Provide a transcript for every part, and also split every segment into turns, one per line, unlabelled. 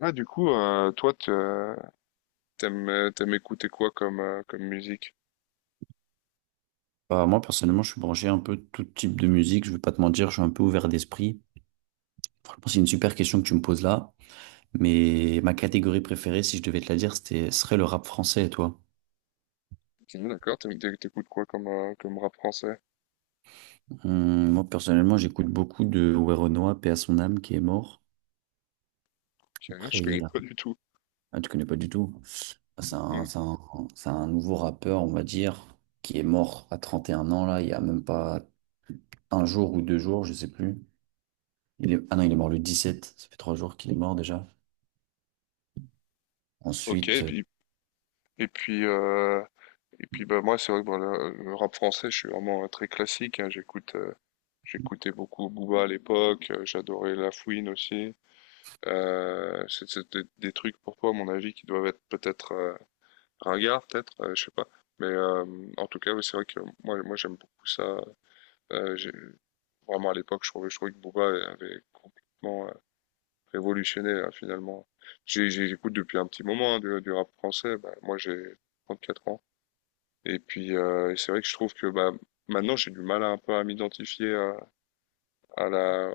Ah, toi, t'aimes écouter quoi comme, comme musique?
Bah, moi, personnellement, je suis branché un peu tout type de musique. Je vais pas te mentir, je suis un peu ouvert d'esprit. Franchement, c'est une super question que tu me poses là. Mais ma catégorie préférée, si je devais te la dire, c'était, serait le rap français. Et toi?
Ok, d'accord, t'écoutes quoi comme, comme rap français?
Moi, personnellement, j'écoute beaucoup de Werenoi, paix à son âme, qui est mort.
Je
Après,
connais
il a-
pas du tout.
ah, tu connais pas du tout. C'est
Hmm.
un, c'est un, c'est un nouveau rappeur, on va dire, qui est mort à 31 ans, là. Il y a même pas un jour ou deux jours, je sais plus. Il est... Ah non, il est mort le 17. Ça fait 3 jours qu'il est mort déjà.
Ok,
Ensuite.
et puis, euh, et puis bah, moi, c'est vrai que bah, le rap français, je suis vraiment très classique, hein. J'écoutais beaucoup Booba à l'époque, j'adorais La Fouine aussi. C'est des trucs, pour toi, à mon avis, qui doivent être peut-être ringards, peut-être, je sais pas. Mais euh, En tout cas, ouais, c'est vrai que moi j'aime beaucoup ça. Euh, j'ai- Vraiment, à l'époque, je trouvais que Booba avait complètement révolutionné, hein, finalement. J'écoute depuis un petit moment hein, du rap français. Bah, moi, j'ai 34 ans. Et puis, c'est vrai que je trouve que bah, maintenant, j'ai du mal à, un peu à m'identifier à la,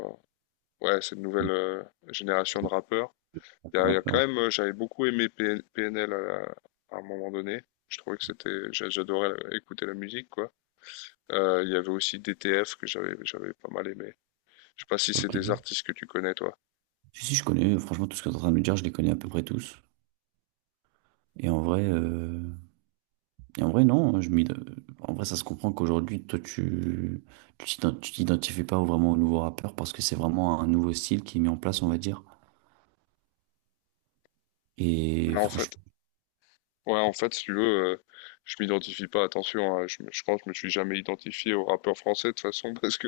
ouais, cette
euh,
nouvelle génération de rappeurs.
Un
Il y a quand
rappeur,
même, j'avais beaucoup aimé PN PNL à un moment donné. Je trouvais que c'était, j'a- J'adorais écouter la musique, quoi. Il y avait aussi DTF que j'avais pas mal aimé. Je sais pas si c'est des
ok.
artistes que tu connais, toi.
Si, si, je connais, franchement, tout ce que tu es en train de me dire, je les connais à peu près tous. Et en vrai, non, en vrai, ça se comprend qu'aujourd'hui, toi, tu t'identifies pas vraiment au nouveau rappeur parce que c'est vraiment un nouveau style qui est mis en place, on va dire. Et
Ouais, en fait,
franchement,
ouais, en fait, si tu veux, je m'identifie pas, attention, hein, je pense que je me suis jamais identifié aux rappeurs français de toute façon, parce que,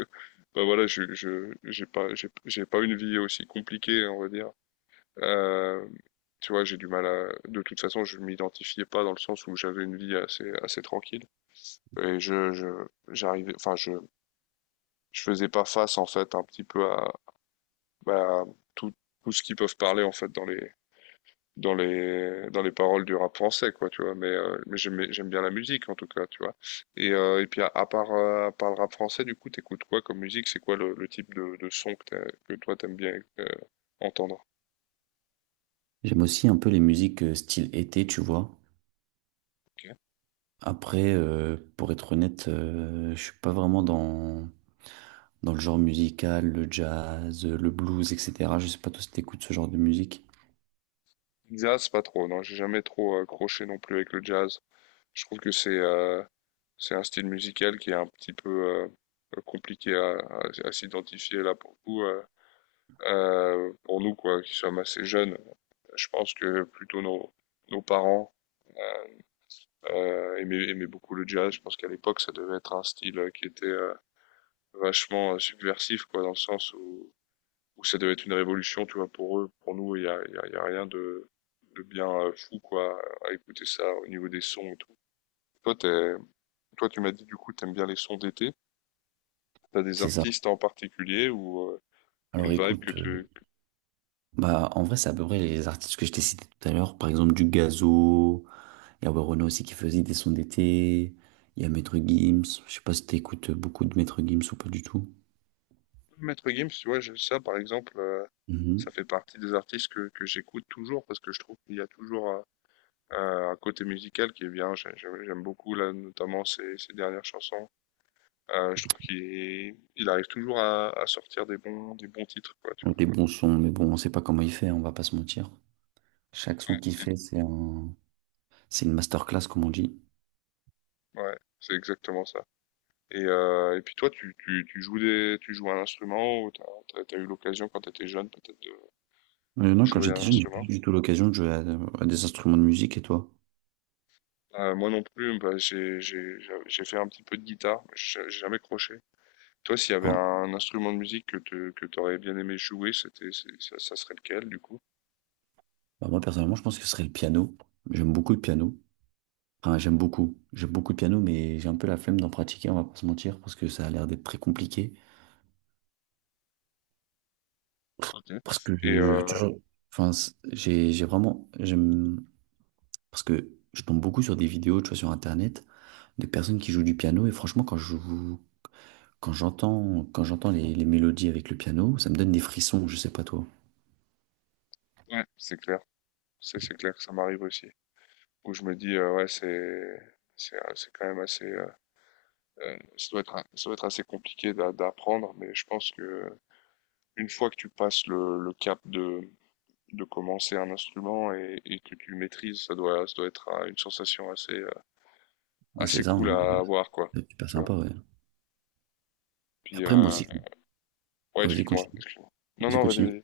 bah voilà, j'ai pas, j'ai pas une vie aussi compliquée, on va dire. Euh, tu vois, j'ai du mal à... De toute façon, je m'identifiais pas dans le sens où j'avais une vie assez tranquille. Et je, j'arrivais, enfin, je faisais pas face, en fait, un petit peu à, bah, à tout, tout ce qu'ils peuvent parler, en fait, dans les paroles du rap français, quoi, tu vois. Mais j'aime bien la musique, en tout cas, tu vois. Et puis, à part le rap français, du coup, t'écoutes quoi comme musique? C'est quoi le type de son que, que toi, t'aimes bien entendre?
j'aime aussi un peu les musiques style été, tu vois. Après, pour être honnête, je suis pas vraiment dans, dans le genre musical, le jazz, le blues, etc. Je sais pas toi si t'écoutes ce genre de musique.
Jazz, pas trop, non, j'ai jamais trop accroché non plus avec le jazz. Je trouve que c'est un style musical qui est un petit peu compliqué à s'identifier là pour nous quoi, qui sommes assez jeunes. Je pense que plutôt nos parents aimaient beaucoup le jazz. Je pense qu'à l'époque, ça devait être un style qui était vachement subversif, quoi, dans le sens où, où ça devait être une révolution, tu vois, pour eux, pour nous, il y a rien de, de bien fou, quoi, à écouter ça au niveau des sons et tout. Toi, t'es- Toi, tu m'as dit du coup, t'aimes bien les sons d'été. T'as des
C'est ça.
artistes en particulier ou une
Alors
vibe que
écoute.
tu...
Bah, en vrai, c'est à peu près les artistes que je t'ai cités tout à l'heure. Par exemple, du Gazo. Il y a Werenoi aussi qui faisait des sons d'été. Il y a Maître Gims. Je sais pas si t'écoutes beaucoup de Maître Gims ou pas du tout.
Maître Gims, tu vois, ça par exemple, ça
Mhm.
fait partie des artistes que j'écoute toujours parce que je trouve qu'il y a toujours un, un côté musical qui est bien. J'aime beaucoup là, notamment ses, ses dernières chansons. Je trouve qu'il arrive toujours à sortir des bons titres, quoi, tu vois.
Des bons sons, mais bon, on sait pas comment il fait, on va pas se mentir. Chaque son
Ouais,
qu'il
Et-
fait, c'est un... c'est une masterclass, comme on dit.
ouais, c'est exactement ça. Et puis toi, tu joues des, tu joues un instrument ou t'as, as eu l'occasion quand t'étais jeune peut-être de
Mais non, quand
jouer
j'étais
un
jeune, j'ai pas eu
instrument.
du tout l'occasion de jouer à des instruments de musique. Et toi?
Moi non plus, bah, j'ai fait un petit peu de guitare, mais j'ai jamais croché. Toi, s'il y avait
Hein.
un instrument de musique que te, que t'aurais bien aimé jouer, ça serait lequel du coup?
Bah, moi, personnellement, je pense que ce serait le piano. J'aime beaucoup le piano. Enfin, j'aime beaucoup. J'aime beaucoup le piano, mais j'ai un peu la flemme d'en pratiquer, on va pas se mentir, parce que ça a l'air d'être très compliqué.
Ok.
Parce que
Et
toujours, enfin, j'ai vraiment, j'aime, parce que je tombe beaucoup sur des vidéos, tu vois, sur Internet, de personnes qui jouent du piano, et franchement, quand j'entends les mélodies avec le piano, ça me donne des frissons, je sais pas toi.
ouais, c'est clair, c'est clair que ça m'arrive aussi. Où je me dis ouais, c'est quand même assez, ça doit être assez compliqué d'apprendre, mais je pense que une fois que tu passes le cap de commencer un instrument et que tu le maîtrises, ça doit être une sensation assez,
Moi,
assez
c'est ça, hein,
cool à avoir, quoi.
c'est super
Tu vois.
sympa, ouais. Et
Puis,
après, moi aussi,
ouais,
ah, vas-y, continue,
excuse-moi. Non,
vas-y,
non,
continue.
vas-y.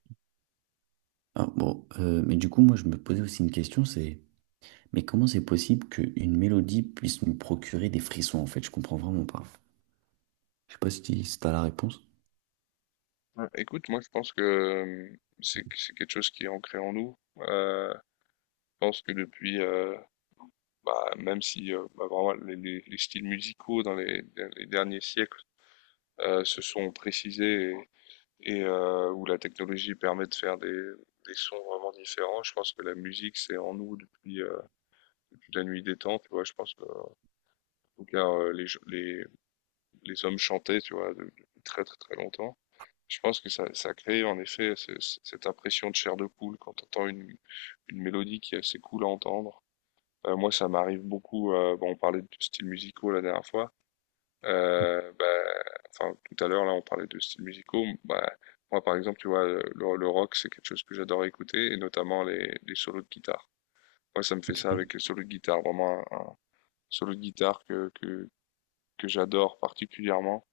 Ah, bon, mais du coup, moi, je me posais aussi une question, c'est, mais comment c'est possible qu'une mélodie puisse me procurer des frissons, en fait? Je comprends vraiment pas. Je sais pas si tu as la réponse.
Ouais. Écoute, moi, je pense que c'est quelque chose qui est ancré en nous. Je pense que depuis, bah, même si bah, vraiment les, les styles musicaux dans les derniers siècles se sont précisés et où la technologie permet de faire des sons vraiment différents. Je pense que la musique, c'est en nous depuis, depuis la nuit des temps, tu vois. Je pense que, en tout cas, les hommes chantaient, tu vois, depuis très, très, très longtemps. Je pense que ça crée en effet cette impression de chair de poule quand tu entends une mélodie qui est assez cool à entendre. Moi, ça m'arrive beaucoup, bon, on parlait de styles musicaux la dernière fois, euh, bah, enfin, tout à l'heure, là, on parlait de styles musicaux. Bah, moi, par exemple, tu vois, le rock, c'est quelque chose que j'adore écouter, et notamment les solos de guitare. Moi, ça me fait
Ok.
ça avec les solos de guitare. Vraiment, un solo de guitare que j'adore particulièrement,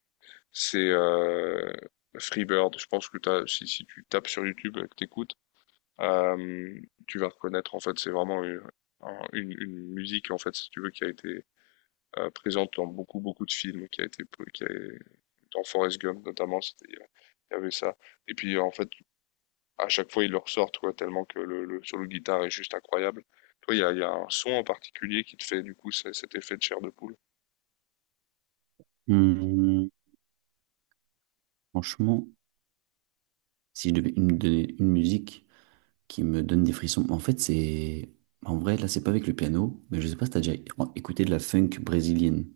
c'est Freebird. Je pense que t'as, si, si tu tapes sur YouTube et que t'écoutes, euh, tu vas reconnaître, en fait, c'est vraiment une, une musique, en fait, si tu veux, qui a été présente dans beaucoup, beaucoup de films, qui a été, qui a- dans Forrest Gump notamment, il y avait ça. Et puis, en fait, à chaque fois, ils le ressortent, quoi, tellement que le solo de guitare est juste incroyable. Toi, il y a un son en particulier qui te fait, du coup, cet effet de chair de poule.
Hum, Franchement, si je devais me donner une musique qui me donne des frissons, en fait, c'est. En vrai, là, c'est pas avec le piano, mais je sais pas si t'as déjà écouté de la funk brésilienne.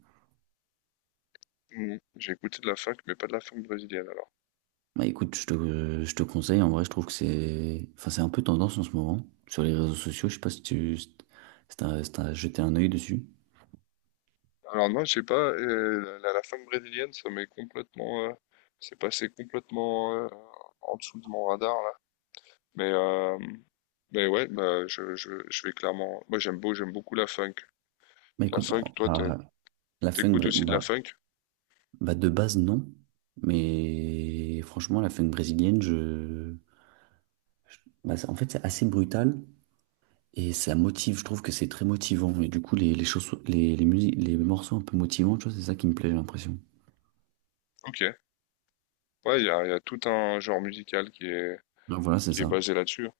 Mhm. J'ai écouté de la funk, mais pas de la funk brésilienne, alors.
Bah écoute, je te conseille, en vrai, je trouve que c'est. Enfin, c'est un peu tendance en ce moment. Sur les réseaux sociaux, je sais pas si tu. Si t'as si t'as jeté un œil dessus.
Alors, non, je sais pas, la funk brésilienne, ça m'est complètement, c'est passé complètement, en dessous de mon radar, là. Mais, euh, mais ouais, bah, je vais clairement. Moi, j'aime beaucoup la funk.
Bah
La
écoute,
funk,
la funk
t'écoutes aussi de la
brésilienne.
funk?
Bah de base non, mais franchement la funk brésilienne, je- bah, c'est- en fait c'est assez brutal et ça motive, je trouve que c'est très motivant et du coup les morceaux un peu motivants, tu vois, c'est ça qui me plaît j'ai l'impression.
Ok. Ouais, il y a tout un genre musical
Donc voilà c'est
qui est
ça.
basé là-dessus.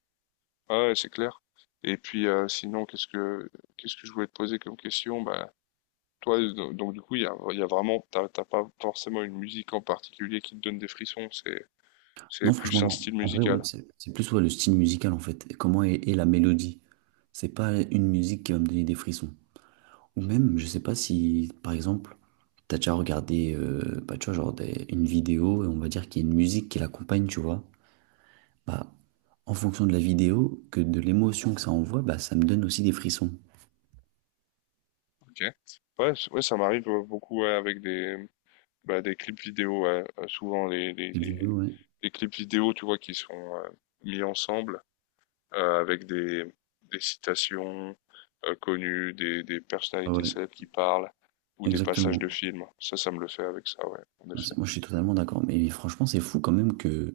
Ah ouais, c'est clair. Et puis, sinon, qu'est-ce que je voulais te poser comme question? Bah, toi, du coup, il y a vraiment, t'as pas forcément une musique en particulier qui te donne des frissons. C'est
Non
plus
franchement
un
non,
style
en vrai ouais,
musical.
c'est plus ouais, le style musical en fait, et comment est la mélodie. C'est pas une musique qui va me donner des frissons. Ou même, je sais pas si par exemple... T'as déjà regardé, bah, tu vois, une vidéo et on va dire qu'il y a une musique qui l'accompagne, tu vois. Bah, en fonction de la vidéo que de l'émotion que ça envoie, bah, ça me donne aussi des frissons.
Ok. Ouais, ça m'arrive beaucoup ouais, avec des, bah, des clips vidéo, ouais. Souvent
Les vidéos, ouais.
les clips vidéo, tu vois, qui sont mis ensemble avec des citations connues, des
Ah
personnalités
ouais,
célèbres qui parlent ou des passages
exactement.
de films. Ça me le fait avec ça, ouais, en
Ah,
effet.
c'est- moi, je suis totalement d'accord. Mais franchement, c'est fou quand même que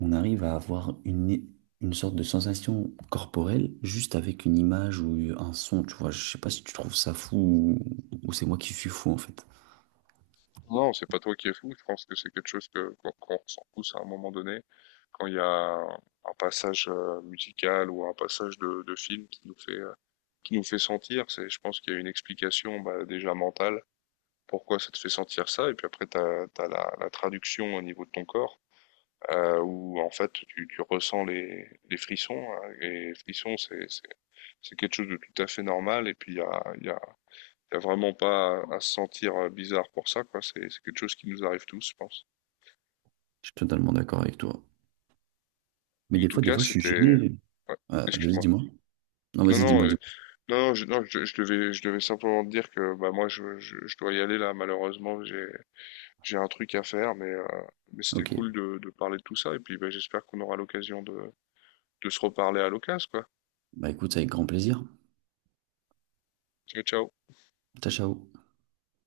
on arrive à avoir une sorte de sensation corporelle juste avec une image ou un son. Tu vois, je sais pas si tu trouves ça fou ou c'est moi qui suis fou en fait.
Non, c'est pas toi qui es fou. Je pense que c'est quelque chose que qu'on ressent tous à un moment donné quand il y a un passage musical ou un passage de film qui nous fait sentir. C'est, je pense qu'il y a une explication bah, déjà mentale pourquoi ça te fait sentir ça, et puis après, t'as la, la, traduction au niveau de ton corps, où en fait, tu ressens les frissons, hein, et les frissons, c'est quelque chose de tout à fait normal, et puis il y a, y, a, y a, vraiment pas à, à, se sentir bizarre pour ça, quoi. C'est quelque chose qui nous arrive tous, je pense.
Je suis totalement d'accord avec toi. Mais
En tout
des
cas,
fois, je suis
c'était...
gêné.
Ouais,
Vas-y,
excuse-moi.
dis-moi. Non,
Non,
vas-y,
non,
dis-moi.
non, non, je devais simplement te dire que bah, moi, je dois y aller là, malheureusement, j'ai un truc à faire, mais c'était
Ok.
cool de parler de tout ça. Et puis, bah, j'espère qu'on aura l'occasion de se reparler à l'occasion, quoi.
Bah écoute, avec grand plaisir.
Ciao, ciao.
Ciao, ciao.